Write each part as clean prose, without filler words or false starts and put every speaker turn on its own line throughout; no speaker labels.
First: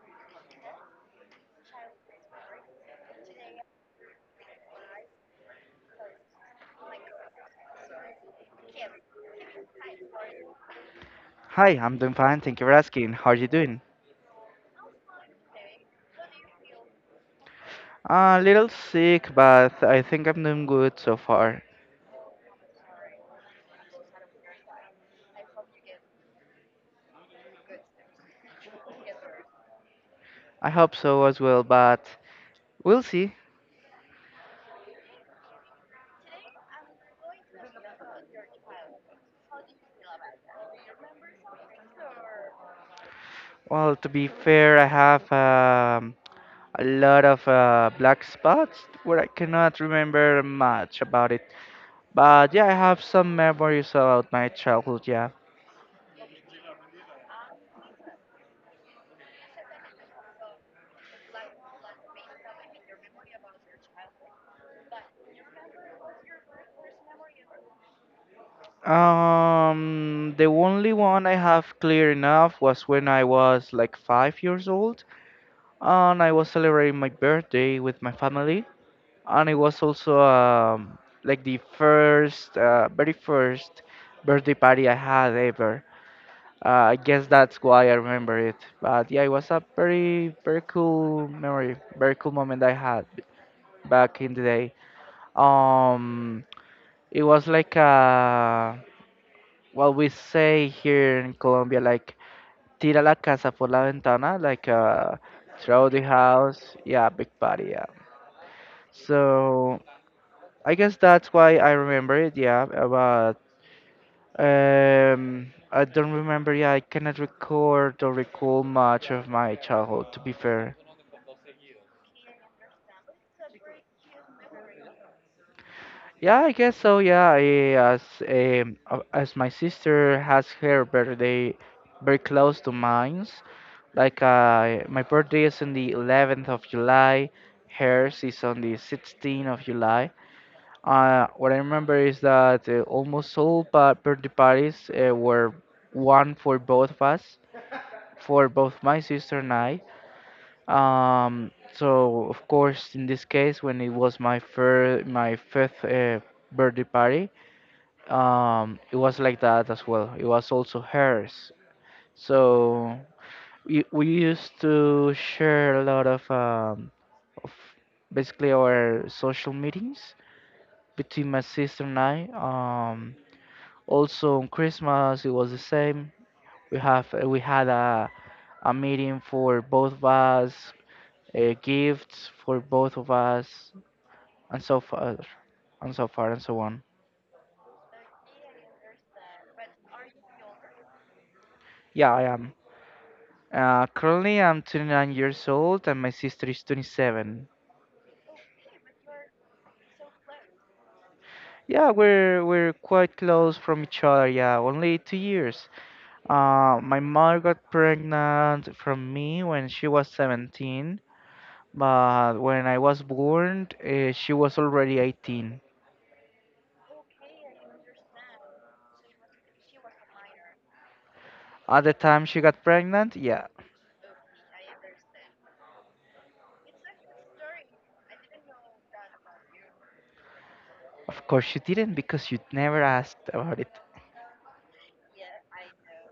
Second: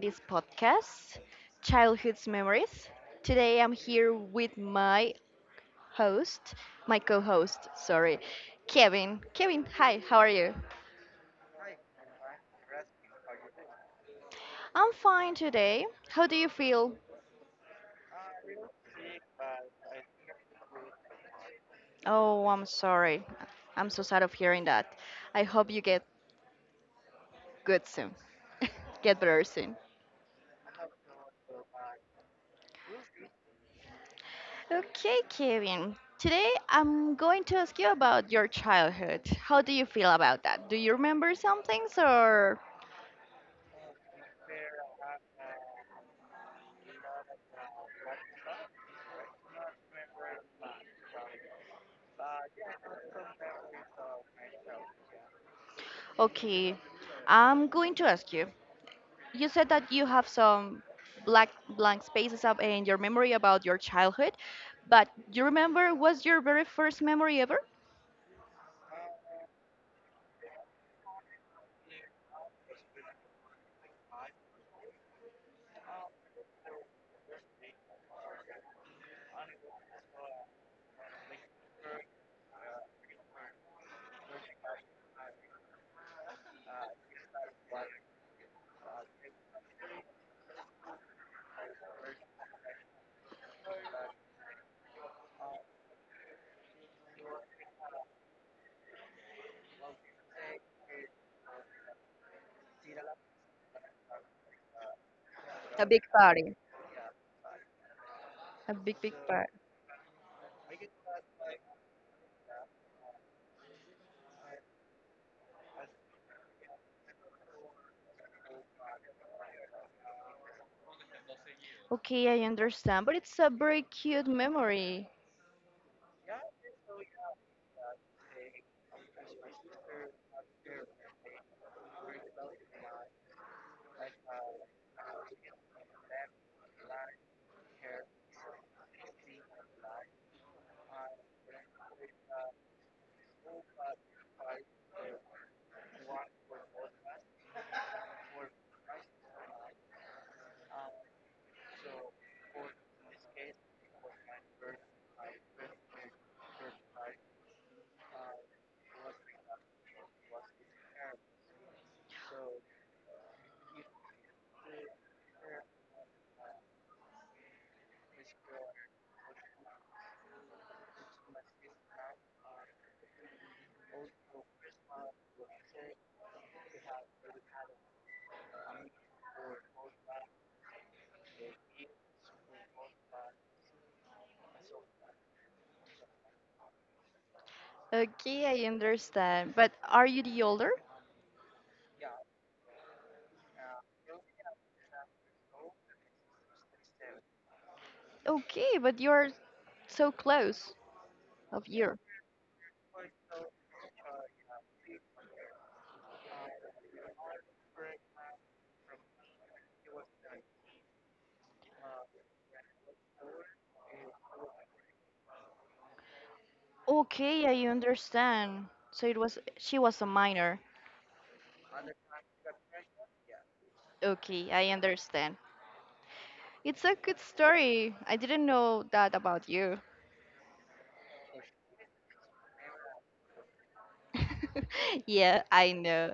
this podcast, Childhood's Memories. Today I'm here with my host, my co host, sorry, Kevin. Kevin, hi, how are you?
Hi, I'm doing fine. Thank you for asking. How are you doing?
I'm fine today. How do you feel?
A little sick, but I think I'm doing good so far.
Oh, I'm sorry. I'm so sad of hearing that. I hope you get good soon, get better soon.
I hope so as well, but we'll see.
Okay, Kevin. Today I'm going to ask you about your childhood. How do you feel about that? Do you remember some things or
Well, to be fair, I have a lot of black spots where I cannot remember much about it. But yeah, I have some memories about my childhood, yeah.
Okay, I'm going to ask you. You said that you have some black blank spaces up in your memory about your childhood, but do you remember what's your very first memory ever?
The only one I have clear enough was when I was like 5 years old, and I was celebrating my birthday with my family, and it was also like the first, very first birthday party I had ever. I guess that's why I remember it. But yeah, it was a very, very cool memory, very cool moment I had back in the day. Um, it was like what we say here in Colombia, like tira la casa por la ventana, like
A
throw the
big party.
house. Yeah, big party. Yeah.
A big, big part.
So I guess that's why I remember it, yeah, but I don't remember, yeah, I cannot record or recall much of my childhood, to be fair.
Okay, I understand, but it's a very cute memory.
Yeah, I guess so, yeah, as, as my sister has her birthday very close to mine's, like my birthday is on the 11th of July, hers is on the 16th of July. What I remember is that almost birthday parties were one for both of us, for both my sister and I. So of course, in this case, when it was my fifth birthday party, it was like that as well. It was also hers. So we used to share a lot of, of basically our social meetings between my sister and I. Also on Christmas it was the same. We have we had a meeting for both of us, gifts for both of us, and so far and so far and so on.
Okay, I understand. But are you the older?
Yeah, I am. Currently I'm 29 years old and my sister is 27.
Okay, but you're so close of
Yeah,
year.
we're quite close from each other. Yeah, only 2 years. My mother got pregnant from me when she was 17, but when I was born, she was already 18.
Okay, I understand. So it was she was a minor.
At the time she got pregnant, yeah,
Okay, I understand. It's a good story. I didn't know that about you.
of course you didn't because you never asked about it.
Yeah, I know.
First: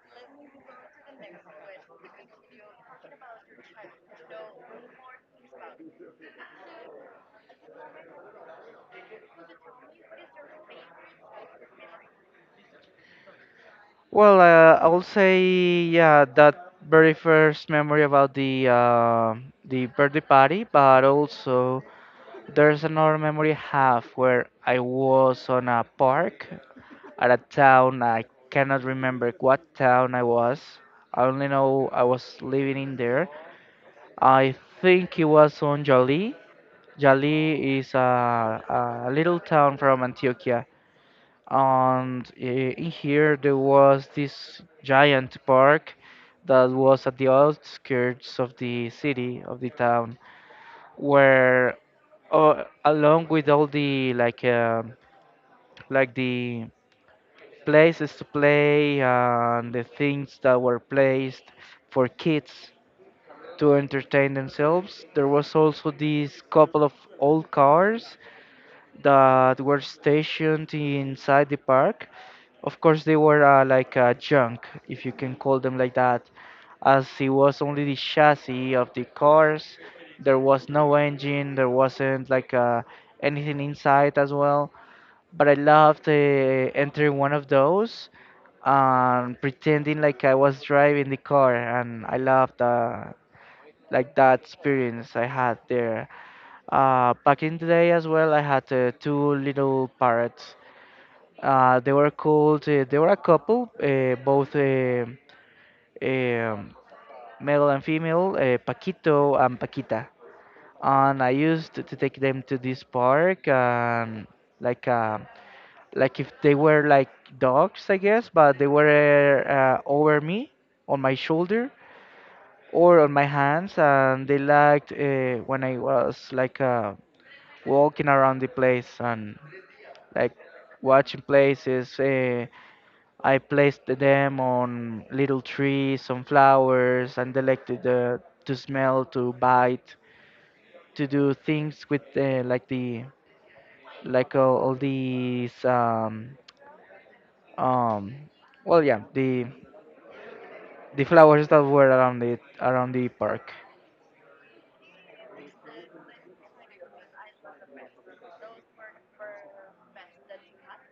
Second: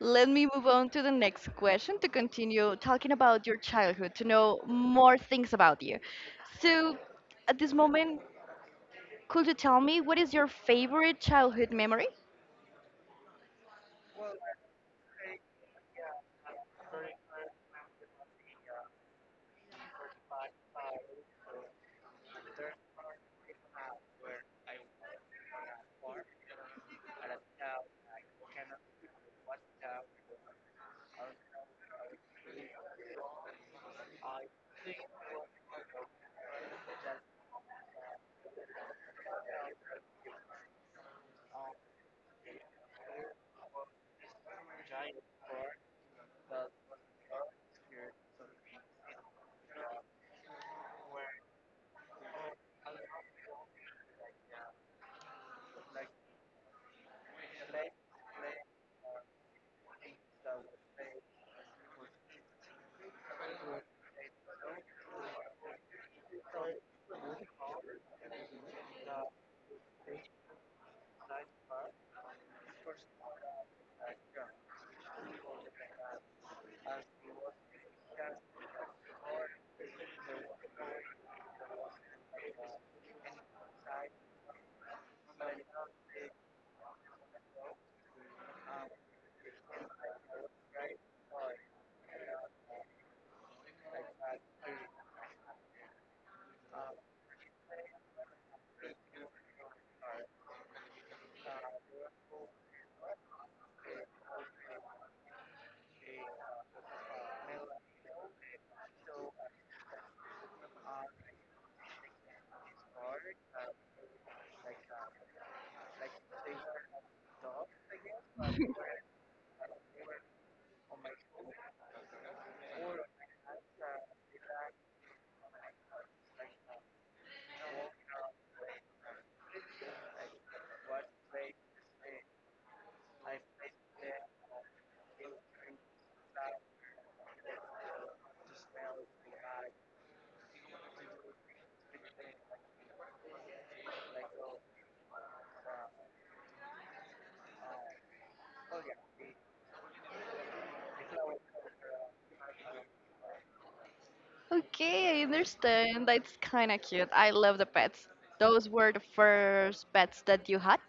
Let me move on to the next question to continue talking about your childhood, to know more things about you. So, at this moment, could you tell me what is your favorite childhood memory?
Well, I'll say yeah, that very first memory about the birthday party, but also there's another memory I have where I was on a park at a town I cannot remember what town I was. I only know I was living in there. I think it was on Jali. Jali is a little town from Antioquia, and in here there was this giant park that was at the outskirts of the city of the town, where along with all the like the places to play and the things that were placed for kids to entertain themselves. There was also these couple of old cars that were stationed inside the park. Of course, they were junk, if you can call them like that, as it was only the chassis of the cars. There was no engine. There wasn't anything inside as well. But I loved entering one of those and pretending like I was driving the car, and I loved like that experience I had there. Back in the day as well, I had two little parrots. They were a couple, both um male and female, Paquito and Paquita. And I used to take them to this park, and like uh, like if they were like dogs, I guess, but they were over me on my shoulder, or on my hands, and they liked when I was walking around the place and like watching places. I placed them on little trees, on flowers, and they liked to smell, to bite, to do things with like the like all these um well yeah the the flowers that were around it around the park.
Okay, I understand. That's kind of cute. I love the pets. Those were the first pets that you had?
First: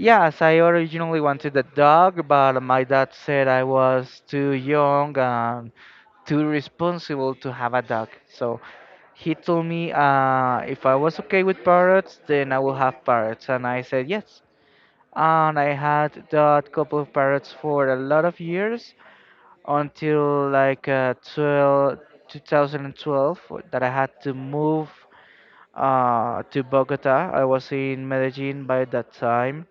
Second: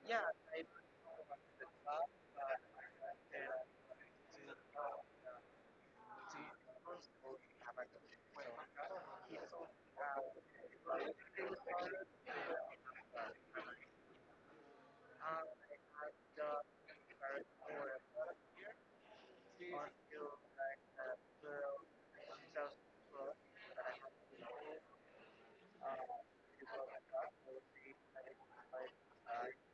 Yes, I originally wanted a dog, but my dad said I was too young and too responsible to have a dog. So he told me if I was okay with parrots, then I will have parrots. And I said yes. And I had that couple of parrots for a lot of years until 2012, that I had to move to Bogota. I was in Medellin by that time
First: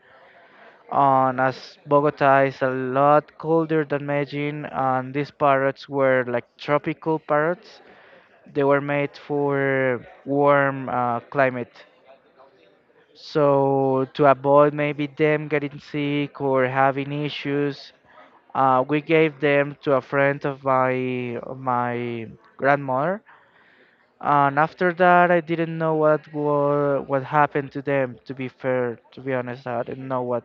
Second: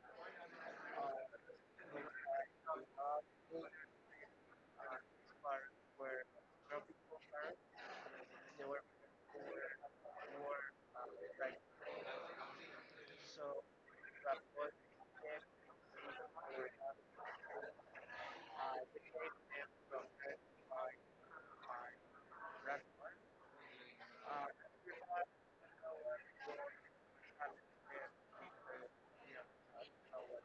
on, as Bogota is a lot colder than Medellin and these parrots were like tropical parrots. They were made for warm climate. So to avoid maybe them getting sick or having issues, we gave them to a friend of my grandmother. And after that, I didn't know what happened to them. To be fair, to be honest, I didn't know what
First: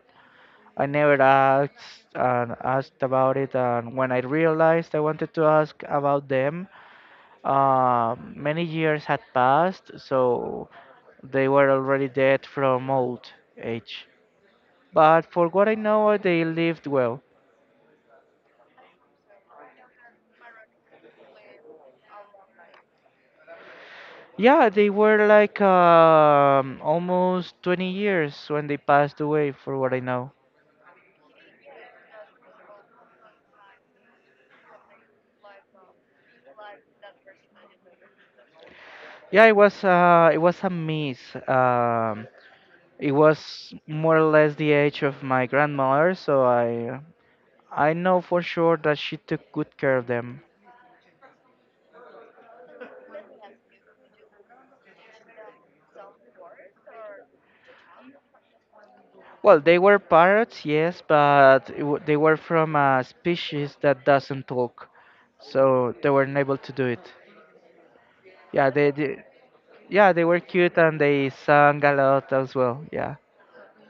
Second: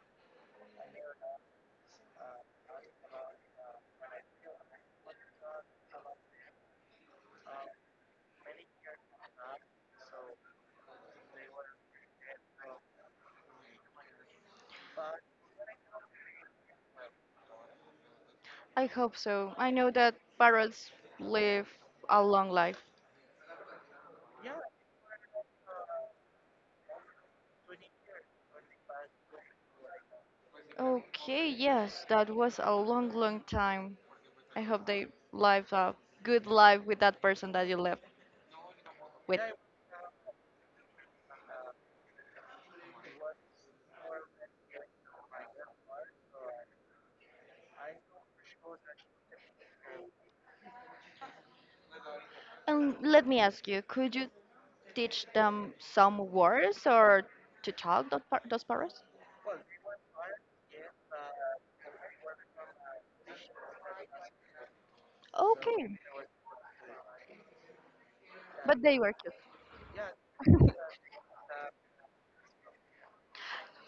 I never asked about it, and when I realized I wanted to ask about them, many years had passed, so they were already dead from old age. But for what I know, they lived well.
I hope so. I know that parrots live a long life.
Yeah, they were like almost 20 years when they passed away, for what I know.
Okay, yes, that was a long, long time. I hope they lived a good life with that person that you left with.
Yeah, it was a miss. Um, it was more or less the age of my grandmother, so I know for sure that she took good care of them.
And let me ask you, could you teach them some words or to talk those parrots?
Well, they were parrots, yes, but they were from a species that doesn't talk, so
Okay,
they weren't able to do it. Yeah,
but they were
they
cute.
yeah, they were cute and they sang a lot as well. Yeah,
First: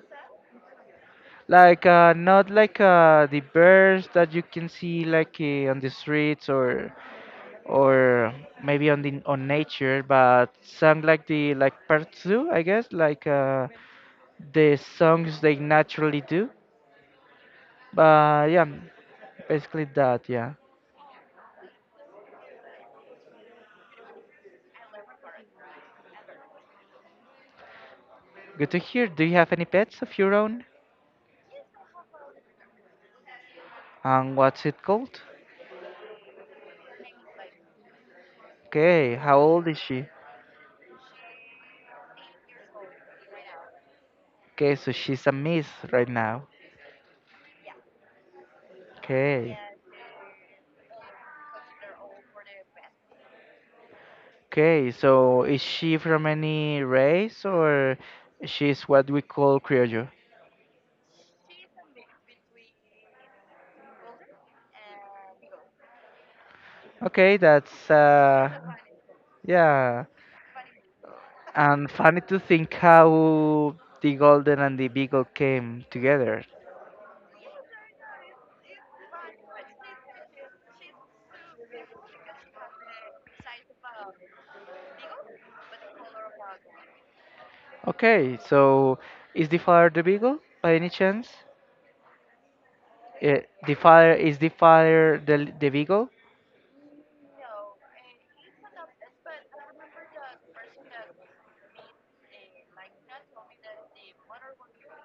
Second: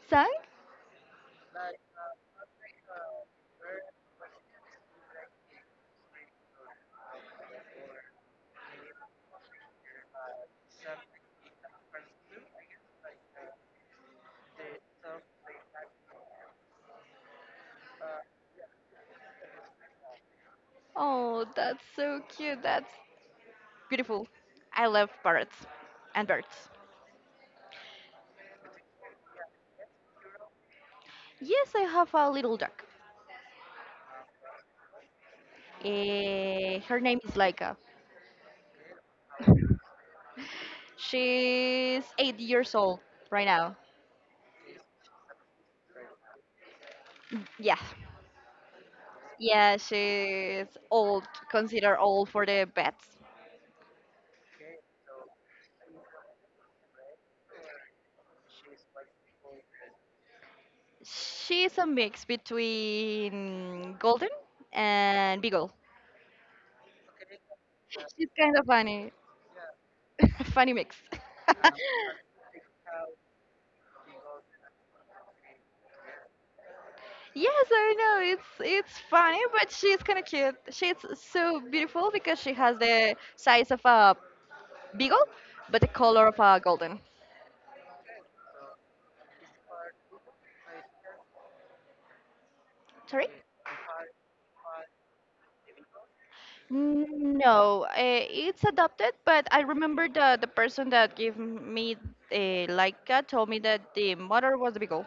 Sang?
like not like the birds that you can see like on the streets or maybe on the on nature, but sang like the like parrots do, I guess, like the songs they naturally do. But yeah, basically that, yeah.
Oh, that's so cute. That's beautiful. I love parrots and birds.
Good to hear. Do you have any pets of your own?
Yes, I have a little dog.
And what's it called?
Her name is Laika.
Okay, how old is she?
She's 8 years old right now.
Okay, so she's a miss right now.
Yeah,
Okay.
yeah, she's old, considered old for the pets.
Okay, so is she from any race or she's what we call Criollo?
She's a mix between golden and beagle.
Okay, that's
She's kind of funny,
yeah.
funny mix.
And funny to think how the golden and the beagle came together.
Yes, I know it's funny, but she's kind of cute. She's so beautiful because she has the size of a beagle, but the color of a golden.
Okay, so is the father the beagle by any chance?
Sorry?
Eh, the father is the father the beagle?
Mm, no, it's adopted, but I remember the person that gave me Laika told me that the mother was the beagle.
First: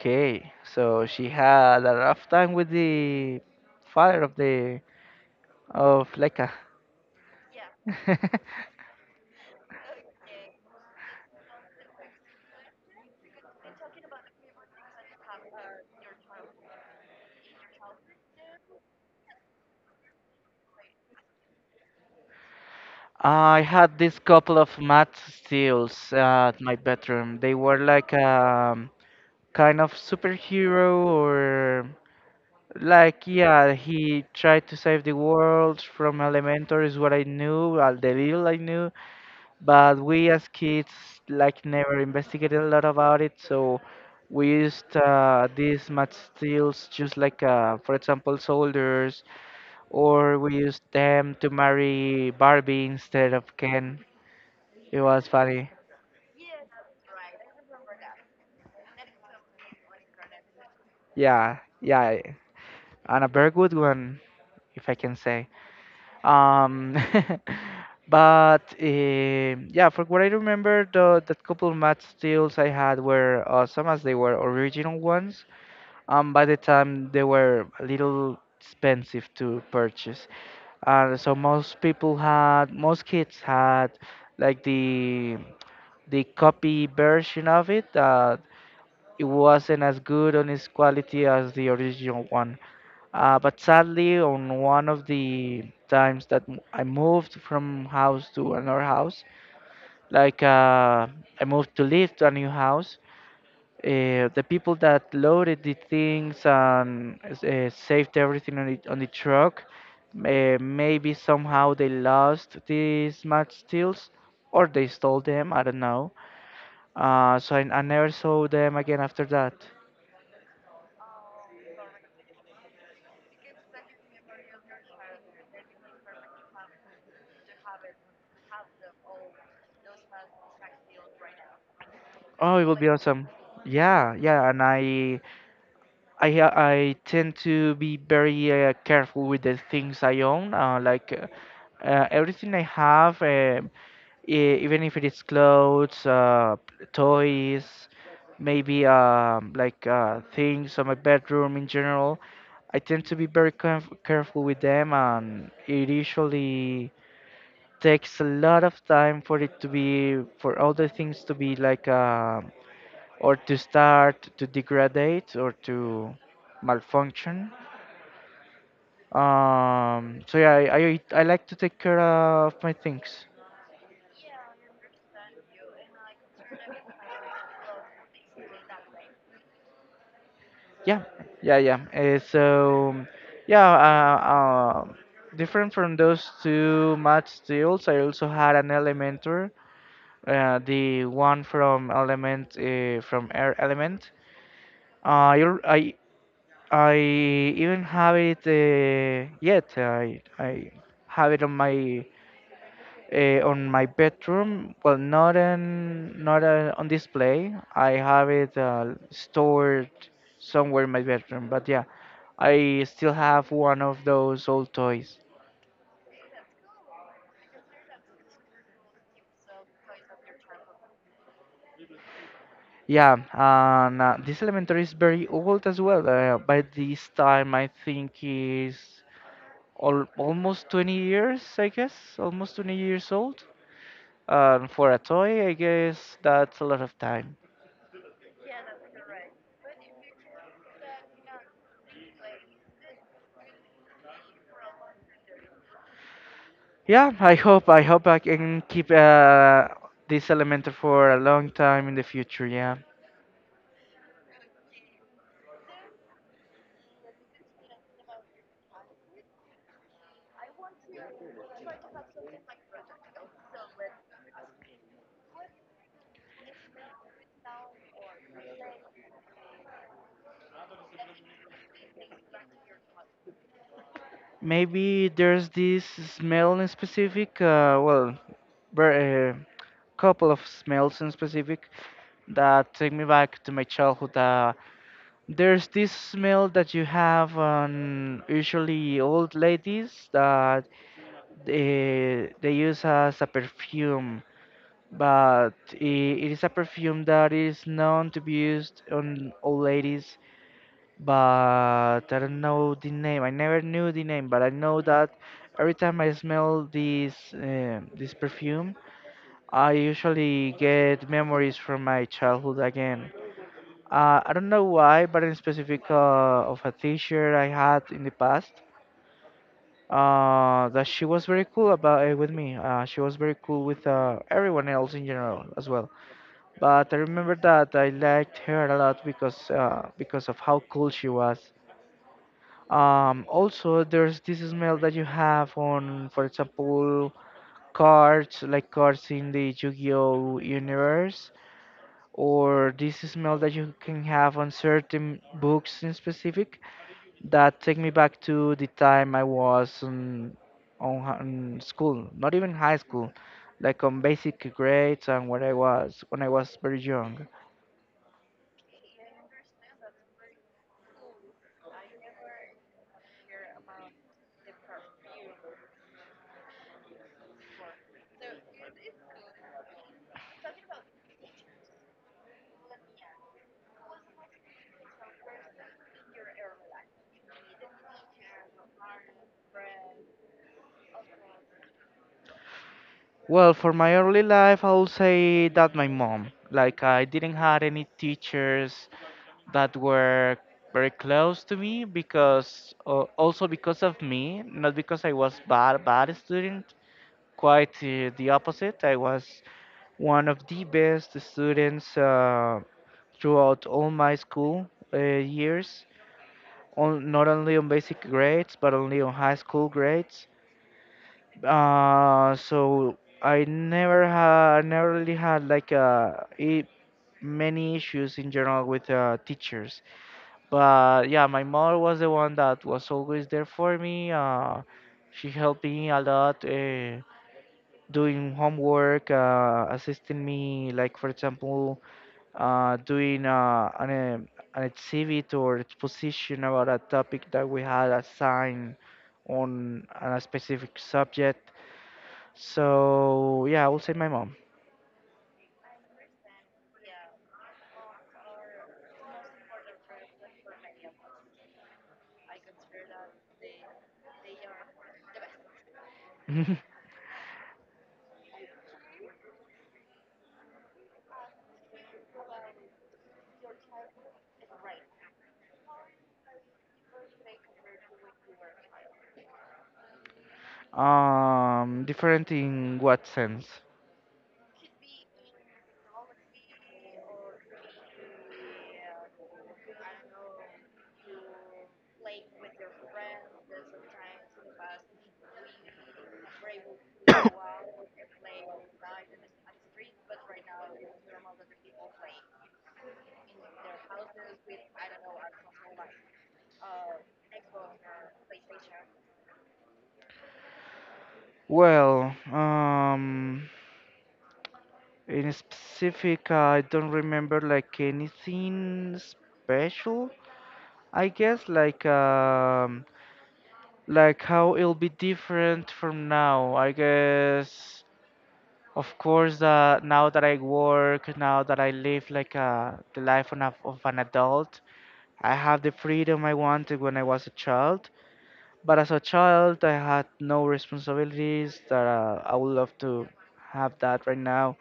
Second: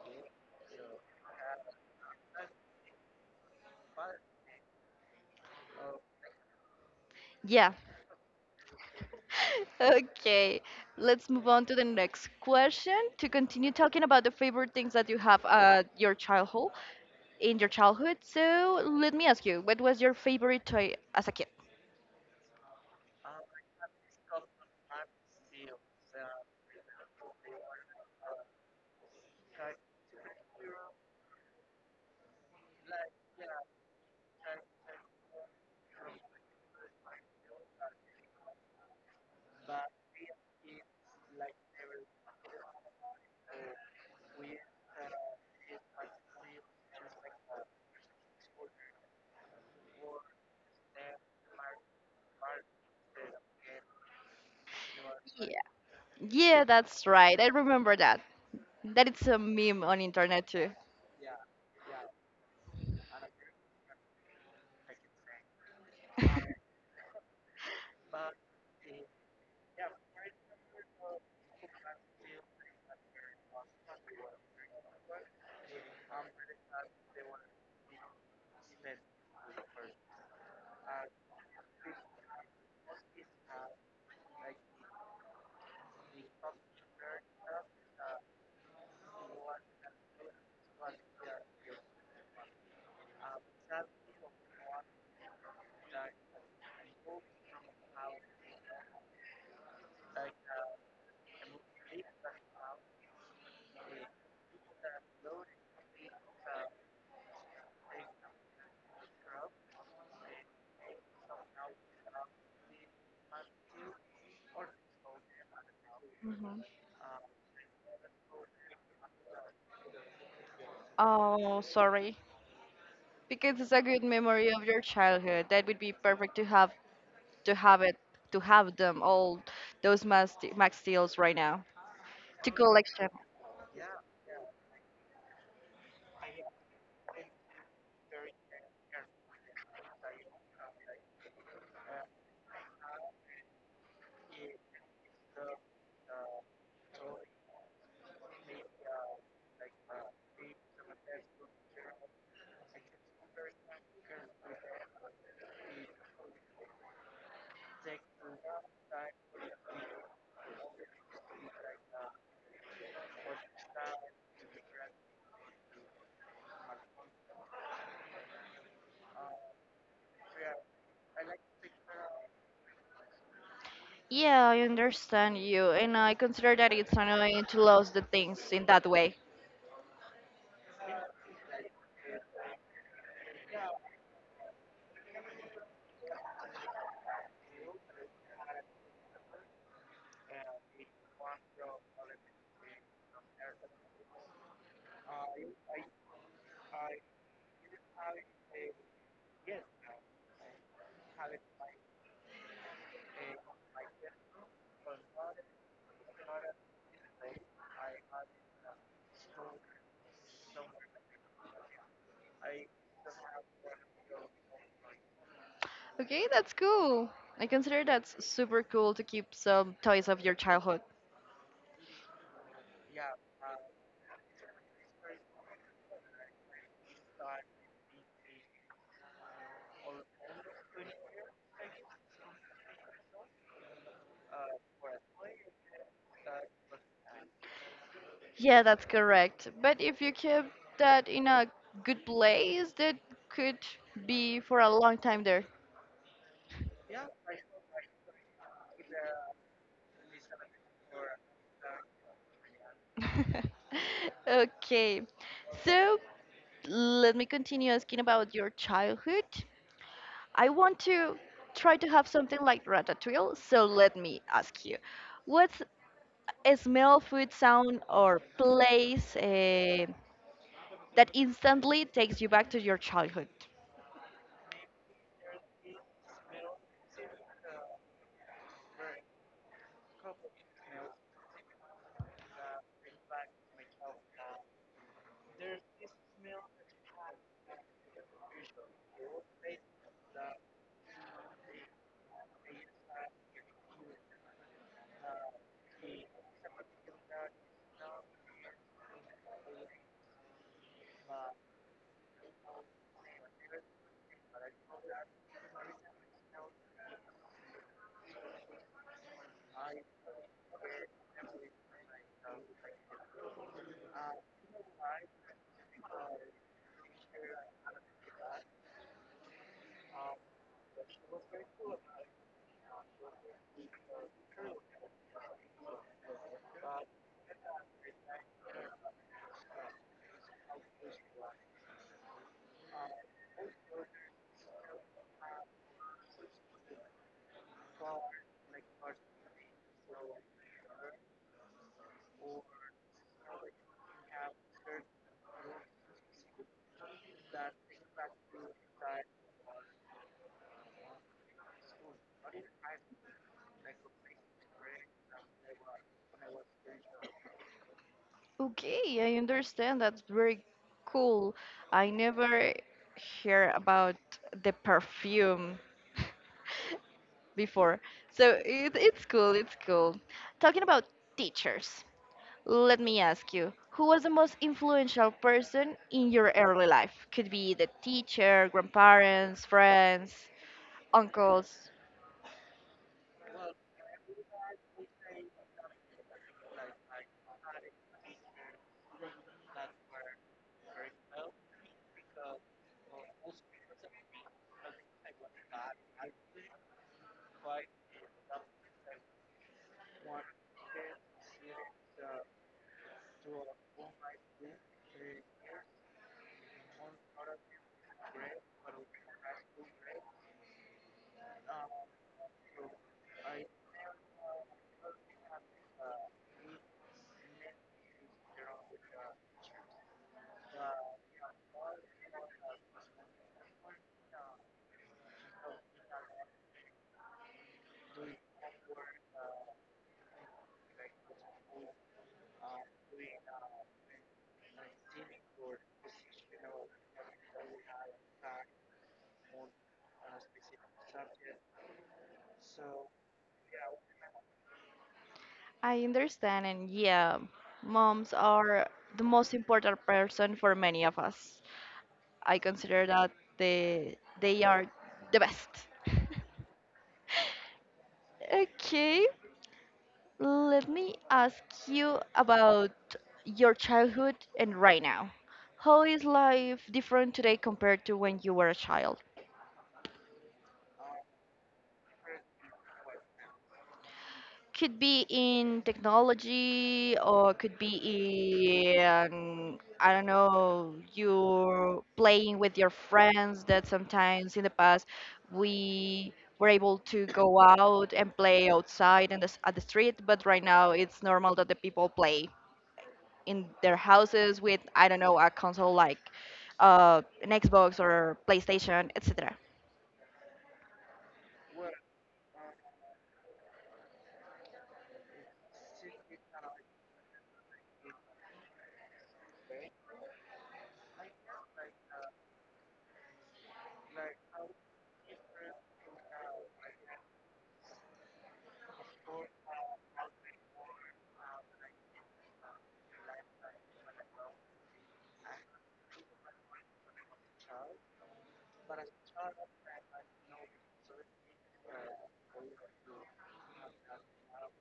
Okay, so she had a rough time with the father of the of Leka.
Yeah. Okay, let's move on to the next question to continue talking about the favorite things that you have at your childhood, in your childhood. So let me ask you, what was your favorite toy as a kid?
I had this couple of matte steels at my bedroom. They were like kind of superhero or like yeah, he tried to save the world from Elementor is what I knew, the little I knew. But we as kids like never investigated a lot about it, so we used these materials just like for example soldiers, or we used them to marry Barbie instead of Ken. It was
Yeah.
funny.
Yeah, that's right. I remember that. That it's a meme on internet too.
Yeah, yeah, and a very good one, if I can say. um but yeah, for what I remember, the that couple of math steals I had were awesome, as they were original ones. By the time they were a little expensive to purchase, and so most kids had, like the copy version of it. That it wasn't as good on its quality as the original one. But sadly, on one of the times that I moved from house to another house, like I moved to live to a new house, the people that loaded the things and saved everything on on the truck, maybe somehow they lost these match steels or they stole them, I don't know.
Mhm.
So I never saw them again after that.
Oh, sorry. Because it's a good memory of your childhood. That would be perfect to have it to have them all those max max deals right now to
Oh, it would be
collection.
awesome. Yeah, yeah, and I tend to be very careful with the things I own, everything I have, even if it is clothes, toys, maybe things on my bedroom in general. I tend to be very careful with them, and it usually takes a lot of time for it to be, for all the things to be like or to start to degrade or to malfunction. So yeah, I like to take care of my things.
Yeah, I understand you, and I consider that it's annoying to lose the things in that way.
Yeah, yeah, yeah. Yeah, uh, uh, Different from those two math deals, I also had an Elementor, the one from Element from Air Element. I al- I even have it yet. I have it on my bedroom, well, not on display. I have it stored somewhere in my bedroom. But yeah, I still have one of those old toys.
Okay, that's cool. I consider that's super cool to keep some toys of your childhood.
Yeah, and this elementary is very old as well. By this time, I think is al almost 20 years, I guess, almost 20 years old. And for a toy, I guess that's a lot of time.
Yeah, that's correct. But if you keep that in a good place, that could be for a long time there.
Yeah, I hope I can keep this element for a long time in the future. Yeah,
Okay, so let me continue asking about your childhood. I want to try to have something like ratatouille, so let me ask you, what's a smell, food, sound, or place? That instantly takes you back to your childhood.
maybe there's this smell in specific. Well, a uh, couple of smells in specific that take me back to my childhood. There's this smell that you have on usually old ladies that they use as a perfume. But it is a perfume that is known to be used on old ladies, but I don't know the name. I never knew the name, but I know that every time I smell this this perfume, I usually get memories from my childhood again. I don't know why, but in specific of a teacher I had in the past, that she was very cool about it with me. She was very cool with everyone else in general as well. But I remember that I liked her a lot because because of how cool she was. Also, there's this smell that you have on, for example, cards like cards in the Yu-Gi-Oh universe, or this smell that you can have on certain books in specific that take me back to the time I was on school, not even high school, like on basic grades and when I was very young.
Okay, I understand. That's very cool. I never hear about the perfume before. So it's cool, it's cool. Talking about teachers, let me ask you, who was the most influential person in your early life? Could be the teacher, grandparents, friends, uncles.
Well, for my early life, I'll say that my mom. Like, I didn't have any teachers that were very close to me because, also because of me, not because I was bad student. Quite the opposite. I was one of the best students throughout all my school uh, years. On, not only on basic grades, but only on high school grades. So I never really had like I many issues in general with teachers. But yeah, my mother was the one that was always there for me. She helped me a lot, doing homework, assisting me, like for example, doing an exhibit or exposition about a topic that we had assigned on a specific subject. So yeah, I will say my mom.
I understand, and yeah, moms are the most important person for many of us. I consider that they are the best. Okay, let me ask you about your childhood and right now. How is life different today compared to when you were a child?
Um, different in what sense?
Could be in technology or could be in, I don't know, you're playing with your friends that sometimes in the past we were able to go out and play outside and the, at the street, but right now it's normal that the people play in their houses with, I don't know, a console like an Xbox or PlayStation, etc.
Well, in specific, I don't remember like anything special. I guess like how it'll be different from now. I guess, of course, now that I work, now that I live like the life of, of an adult, I have the freedom I wanted when I was a child. But as a child, I had no responsibilities that I would love to have that right now.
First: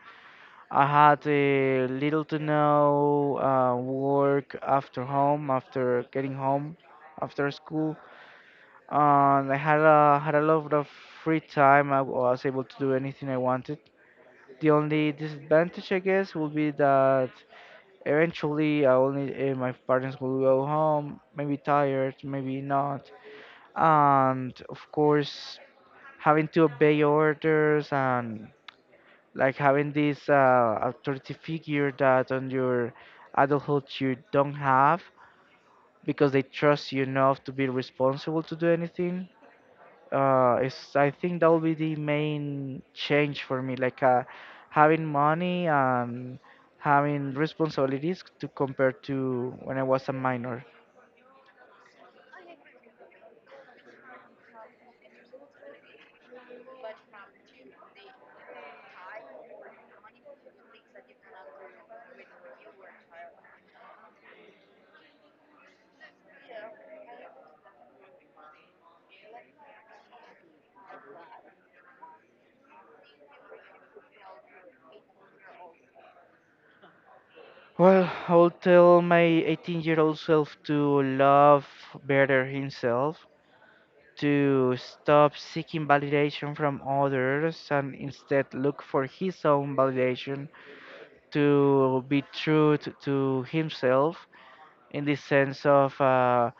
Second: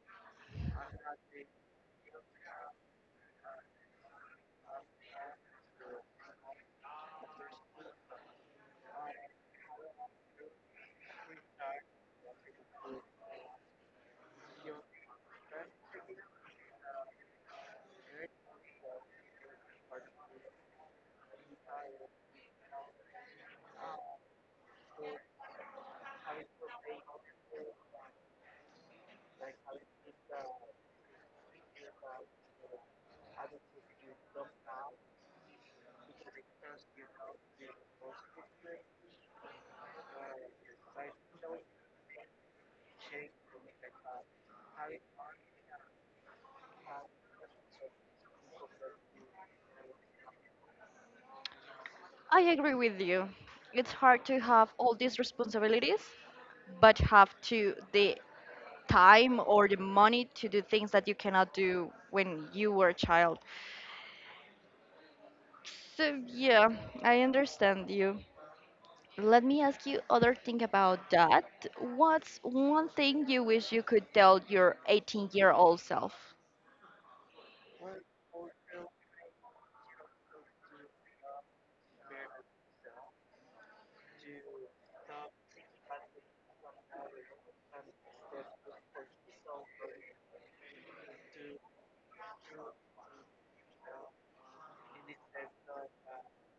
I had little to no work after home, after getting home, after school, and I had a lot of free time. I was able to do anything I wanted. The only disadvantage, I guess, would be that eventually I only my parents will go home, maybe tired, maybe not, and of course having to obey orders and like having this authority figure that on your adulthood you don't have because they trust you enough to be responsible to do anything. I think that will be the main change for me, like having money and having responsibilities to compare to when I was a minor.
I agree with you. It's hard to have all these responsibilities, but have to the time or the money to do things that you cannot do when you were a child. So yeah, I understand you. Let me ask you other thing about that. What's one thing you wish you could tell your 18-year-old self?
Well, I will tell my 18-year-old self to love better himself, to stop seeking validation from others and instead look for his own validation, to be to himself in the sense of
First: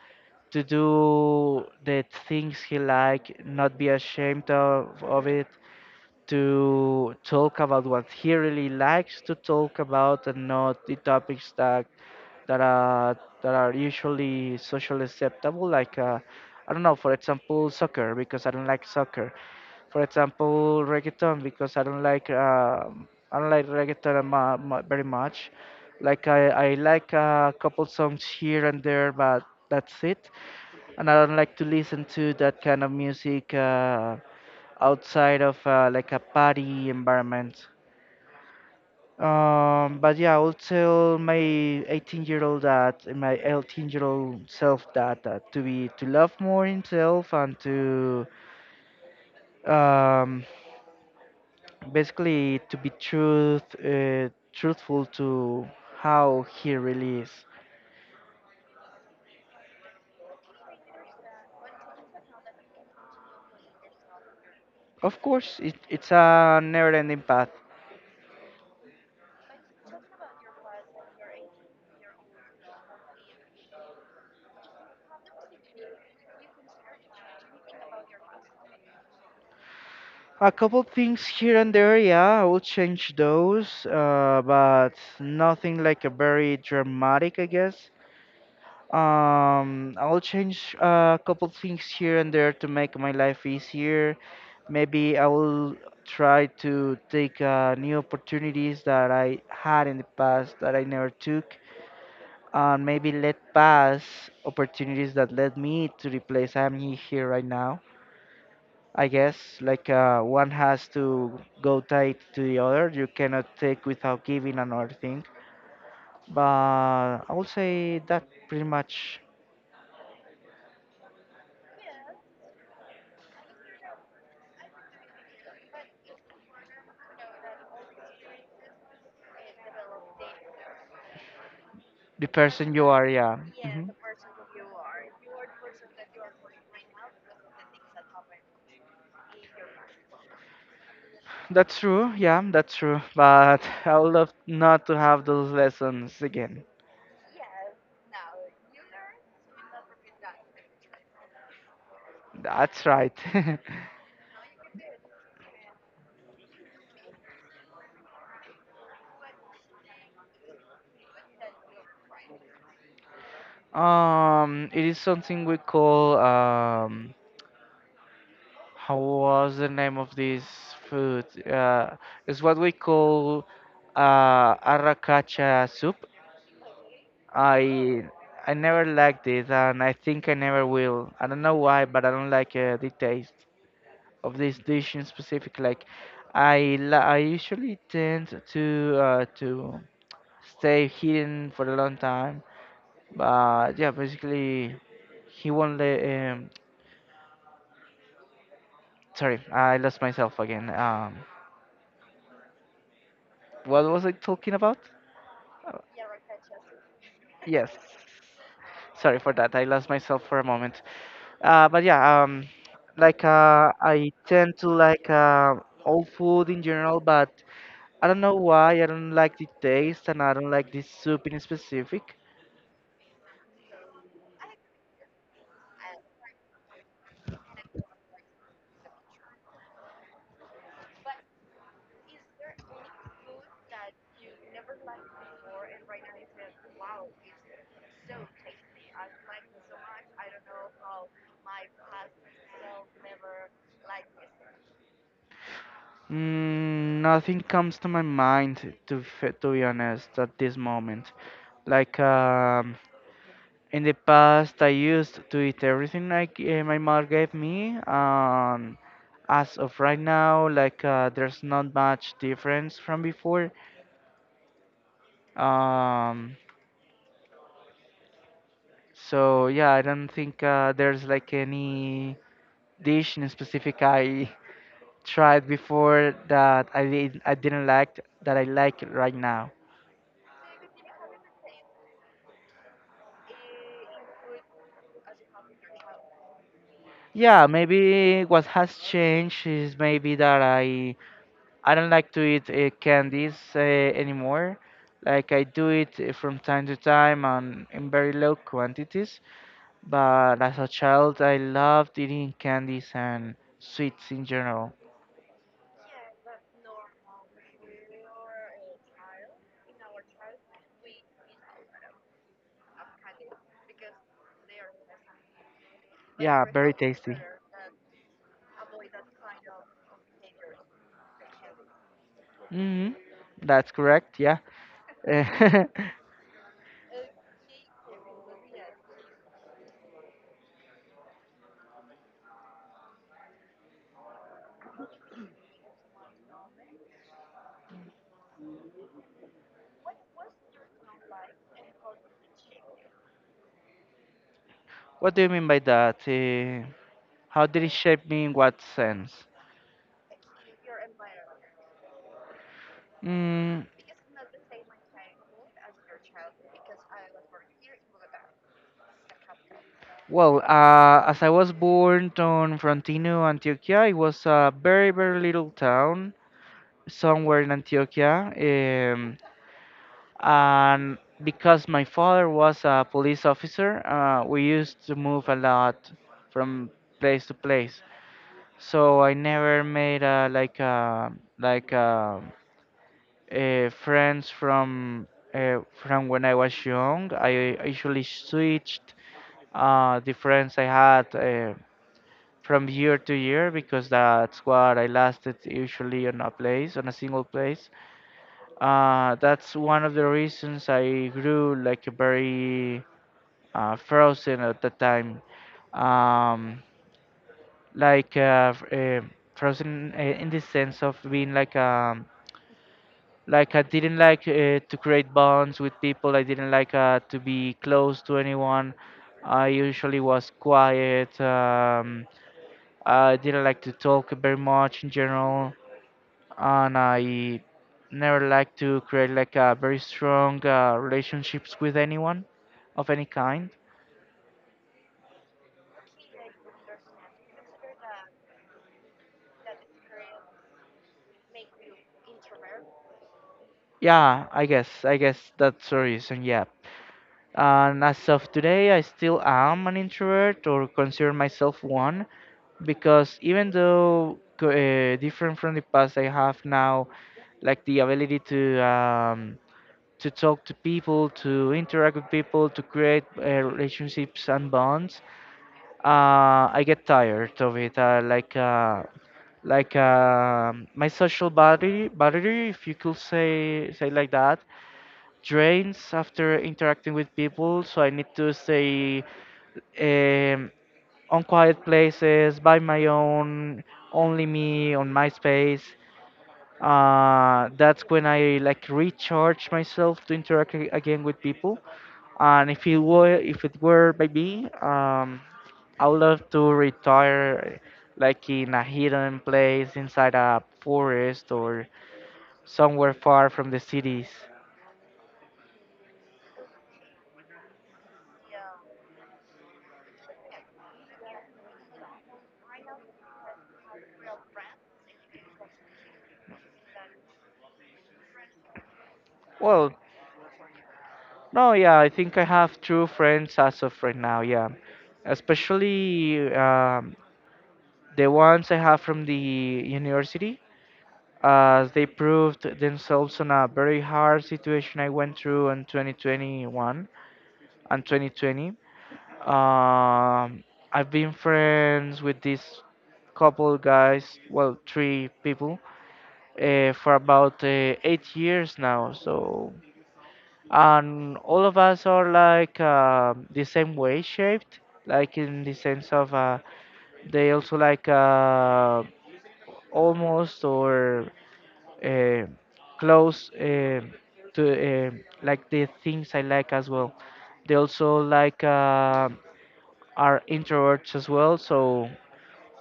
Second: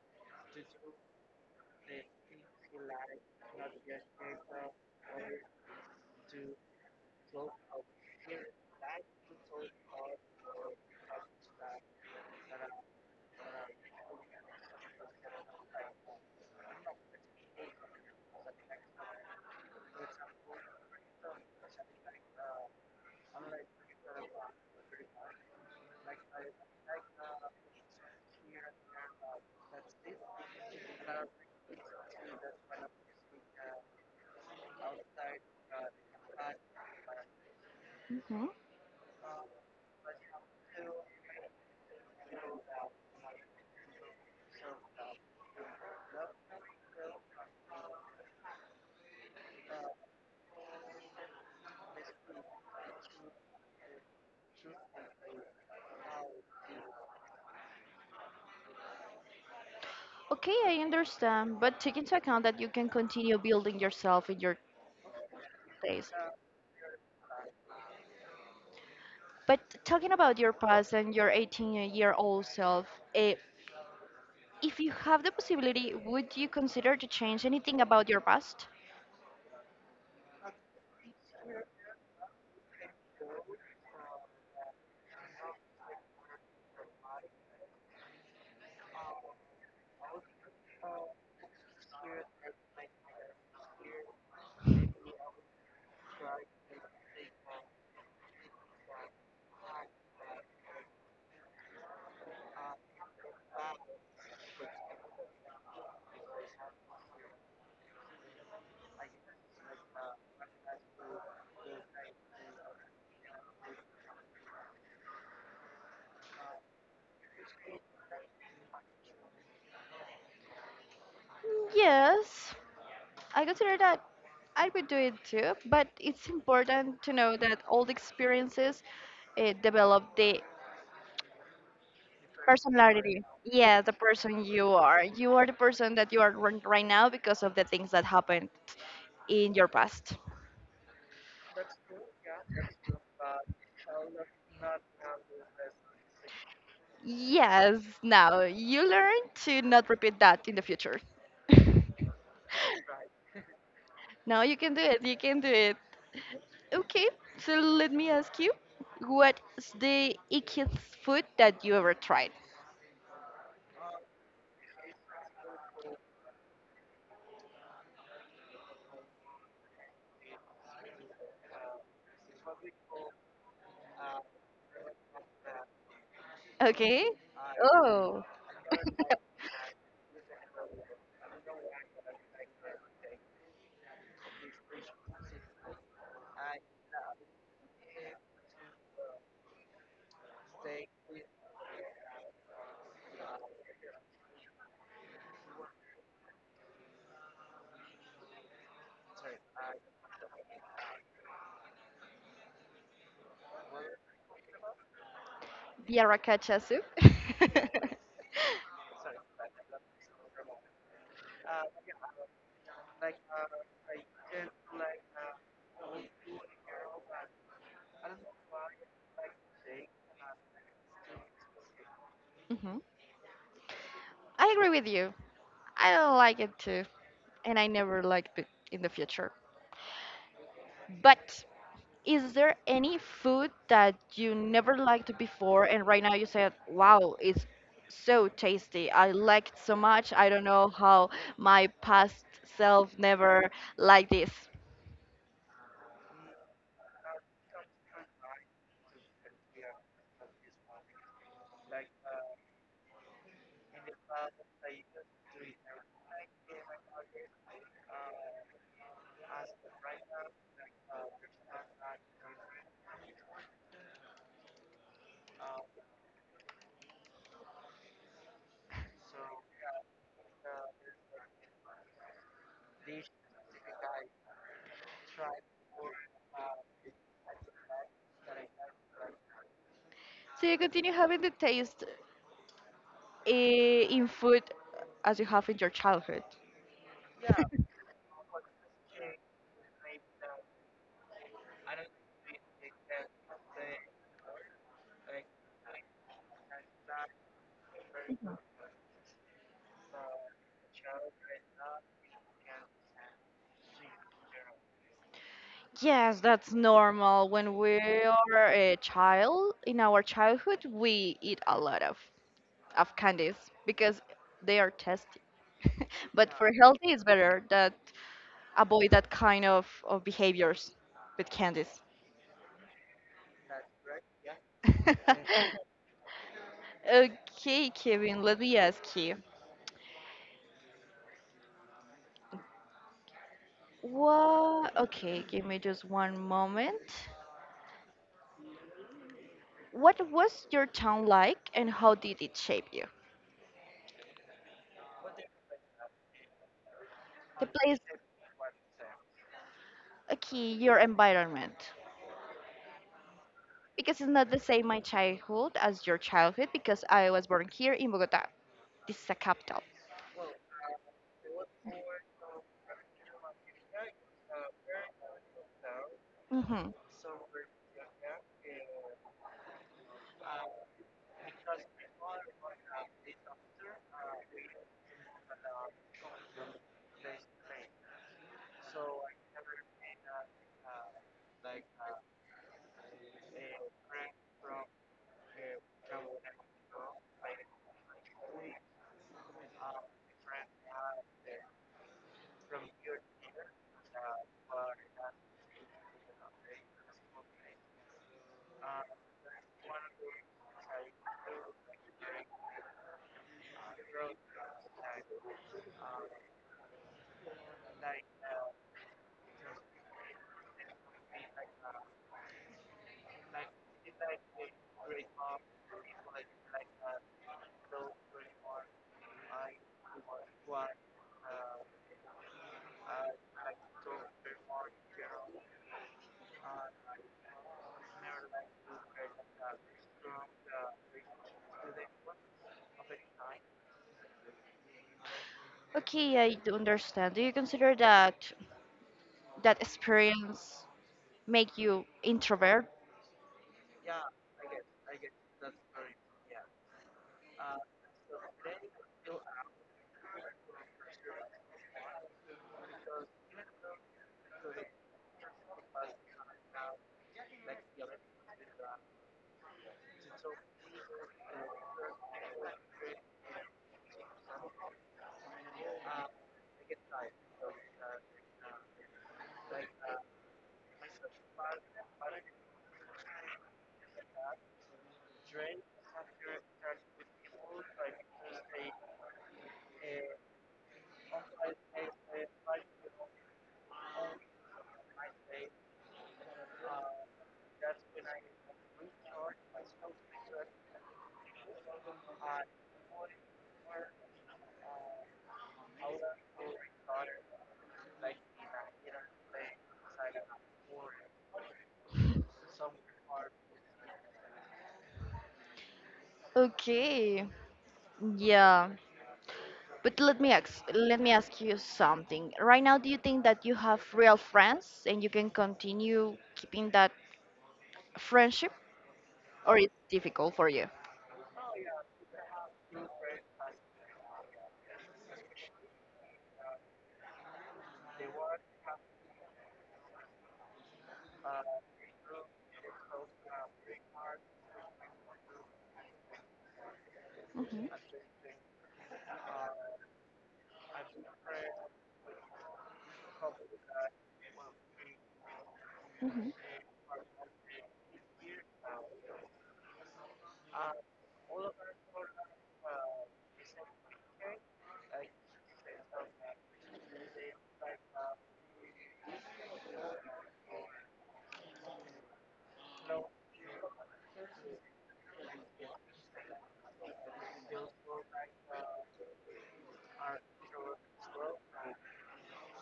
to do the things he like, not be ashamed of it, to talk about what he really likes to talk about and not the topics that that are that are usually socially acceptable like I don't know, for example, soccer because I don't like soccer, for example, reggaeton because I don't like reggaeton very much. Like I like a couple songs here and there, but that's it, and I don't like to listen to that kind of music outside of like a party environment.
Hmm.
But yeah, I would tell my 18 year old that my 18-year-old self that to be to love more himself and to um, basically to be truthful to how he really is.
Okay, I understand, but take into account that you can continue building yourself in your
Of course,
days.
it's a never ending path.
But talking about your past and your 18-year-old self, eh, if you have the possibility, would you consider to change anything about your past?
A couple things here and there, yeah, I will change those, but nothing like a very dramatic, I guess. I'll change a couple things here and there to make my life easier. Maybe I will try to take new opportunities that I had in the past that I never took, and maybe let pass opportunities that led me to the place here right now. I guess like one has to go tight to the other. You cannot take without giving another thing. But I would say that pretty much
Yes, I consider that I would do it too, but it's important to know that all the experiences develop the
the person you are.
personality.
Yeah.
Yeah,
Hmm.
the person you are. You are the person that you are right now because of the things that happened in your past.
That's true. Yeah, that's true. But I would love not to have those lessons again.
Yes, now you learn to not repeat that in the future.
That's right.
No, you can do it. You can do it. Okay, so let me ask you, what's the ickiest food that you ever tried?
It is something we call how was the name of this food? It's what we call arracacha soup.
Okay.
I
Oh,
I never liked it, and I think I never will. I don't know why, but I don't like the taste of this dish in specific. Like I usually tend to stay hidden for a long time, but yeah, basically he won't let. Sorry, I lost myself again. What was I talking about?
the arracacha soup.
Yes. Sorry for that. I lost myself for a moment. But yeah, like I tend to like old food in general, but I don't know why. I don't like the taste, and I don't like this soup in specific.
Mhm. I agree with you. I don't like it too, and I never liked it in the future. But is there any food that you never liked before and right now you said, wow, it's so tasty. I like it so much. I don't know how my past self never liked this.
Mm, nothing comes to my mind, to to be honest, at this moment. Like. In the past, I used to eat everything like my mom gave me. As of right now, like there's not much difference from before. Um, so yeah, I don't think there's like any dish in specific I tried before that I didn't like that I like right now.
So you continue having the taste in food as you have in your childhood.
Yeah, maybe what has changed is maybe that I don't like to eat candies anymore. Like I do it from time to time and in very low quantities. But as a child, I loved eating candies and sweets in general.
Yes, that's normal. When we are a child, in our childhood, we eat a lot of candies because they are tasty. But
Yeah,
for
very
healthy, it's
tasty.
better that avoid that kind of behaviors with candies.
Hmm. That's correct. Yeah.
Okay, Kevin, let me ask you. What? Okay, give me just one moment. What was your town like and how did it shape you?
What do you mean by that?
The
How did it
place,
shape me in what sense?
okay, your environment.
Mm,
Because it's not the same my childhood as your childhood because I was born here in Bogota. This is a capital.
well, as I was born on Frontino, Antioquia, it was a very, very little town
Hmm.
somewhere in Antioquia. And because my father was a police officer, we used to move a lot from place to place. So I never made like uh, friends from when I was young. I usually switched the friends I had from year to year because that's what I lasted usually on a place, on a single place. That's one of the reasons I grew like very frozen at the time. Um, like uh, f- uh, frozen in the sense of being like I didn't like to create bonds with people. I didn't like to be close to anyone. I usually was quiet. I didn't like to talk very much in general. And I never like to create like a very strong relationships with anyone of any kind.
Okay, I do understand. Do you consider that that experience make you introvert?
Yeah, I guess that's the reason. Yeah. And as of today, I still am an introvert or consider myself one because even though different from the past, I have now like the ability to talk to people, to interact with people, to create relationships and bonds, I get tired of it. My social battery, if you could say say like that, drains after interacting with people. So I need to stay um, on quiet places, by my own, only me, on my space. That's when I like recharge myself to interact again with people. And if it were by me, I would love to retire like in a hidden place inside a forest or somewhere far from the cities.
Okay. Yeah. But let me ask you something. Right now do you think that you have real friends and you can continue keeping that friendship or
Well,
it's difficult for you?
no, yeah, I think I have true friends as of right now, yeah. Especially the ones I have from the university, as they proved themselves on a very hard situation I went through in 2021
Mhm,
and 2020. Um, I've been friends with this couple guys, well, three people,
mhm.
for about 8 years now. So, and all of us are like the same way shaped, like in the sense of they also like almost or uh, close to uh, like the things I like as well. They also like are introverts as well, so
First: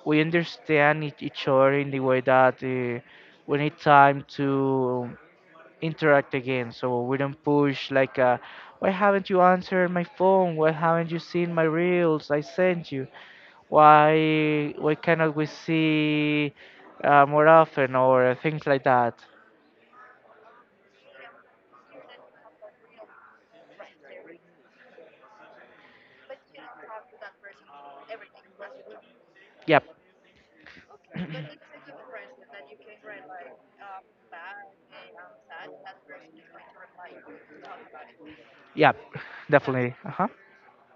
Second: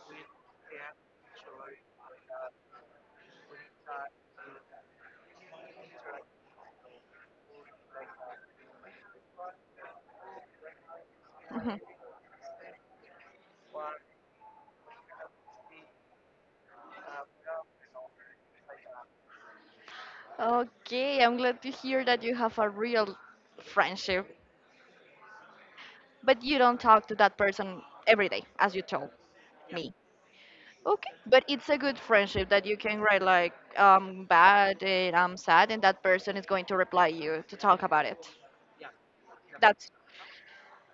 we understand each other in the way that we need time to interact again. So we don't push like, why haven't you answered my phone? Why haven't you seen my reels I sent you? Why cannot we see more often or things like that?
Okay, I'm glad to hear that you have a real friendship, but you don't talk to that person every day, as you told me.
Yep,
Okay, but it's a good friendship that you can write like bad and I'm sad, and that person is going to reply you to talk about it.
yep,
That's
definitely. Uh huh.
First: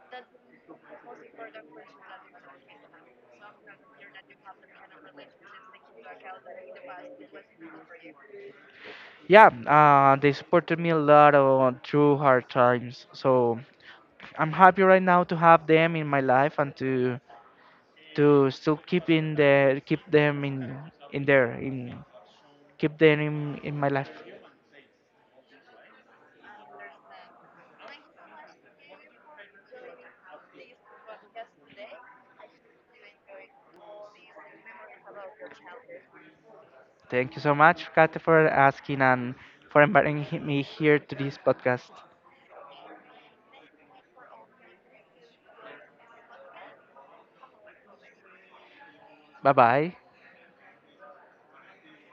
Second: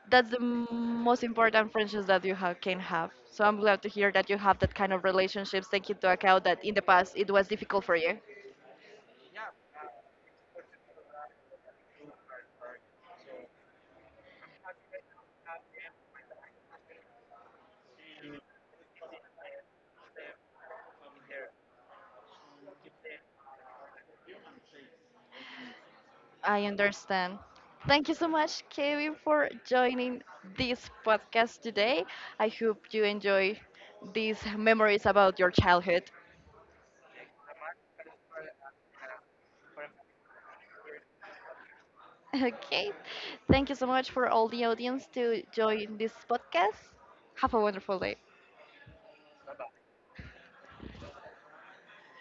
that's the most important friendships that you have, can have. So I'm glad to hear that you have that kind of relationships. Take into account that in the past it was difficult for you.
Yeah, they supported me a lot on through hard times. So I'm happy right now to have them in my life and to still keep in the keep them in there in keep them in my life.
I understand. Thank you so much, Kevin, for joining this podcast today. I hope you enjoy these memories about your childhood.
Thank you so much, Kate, for asking and for inviting me here to this podcast.
Okay. Thank you so much for all the audience to join this podcast. Have a wonderful day.
Bye bye.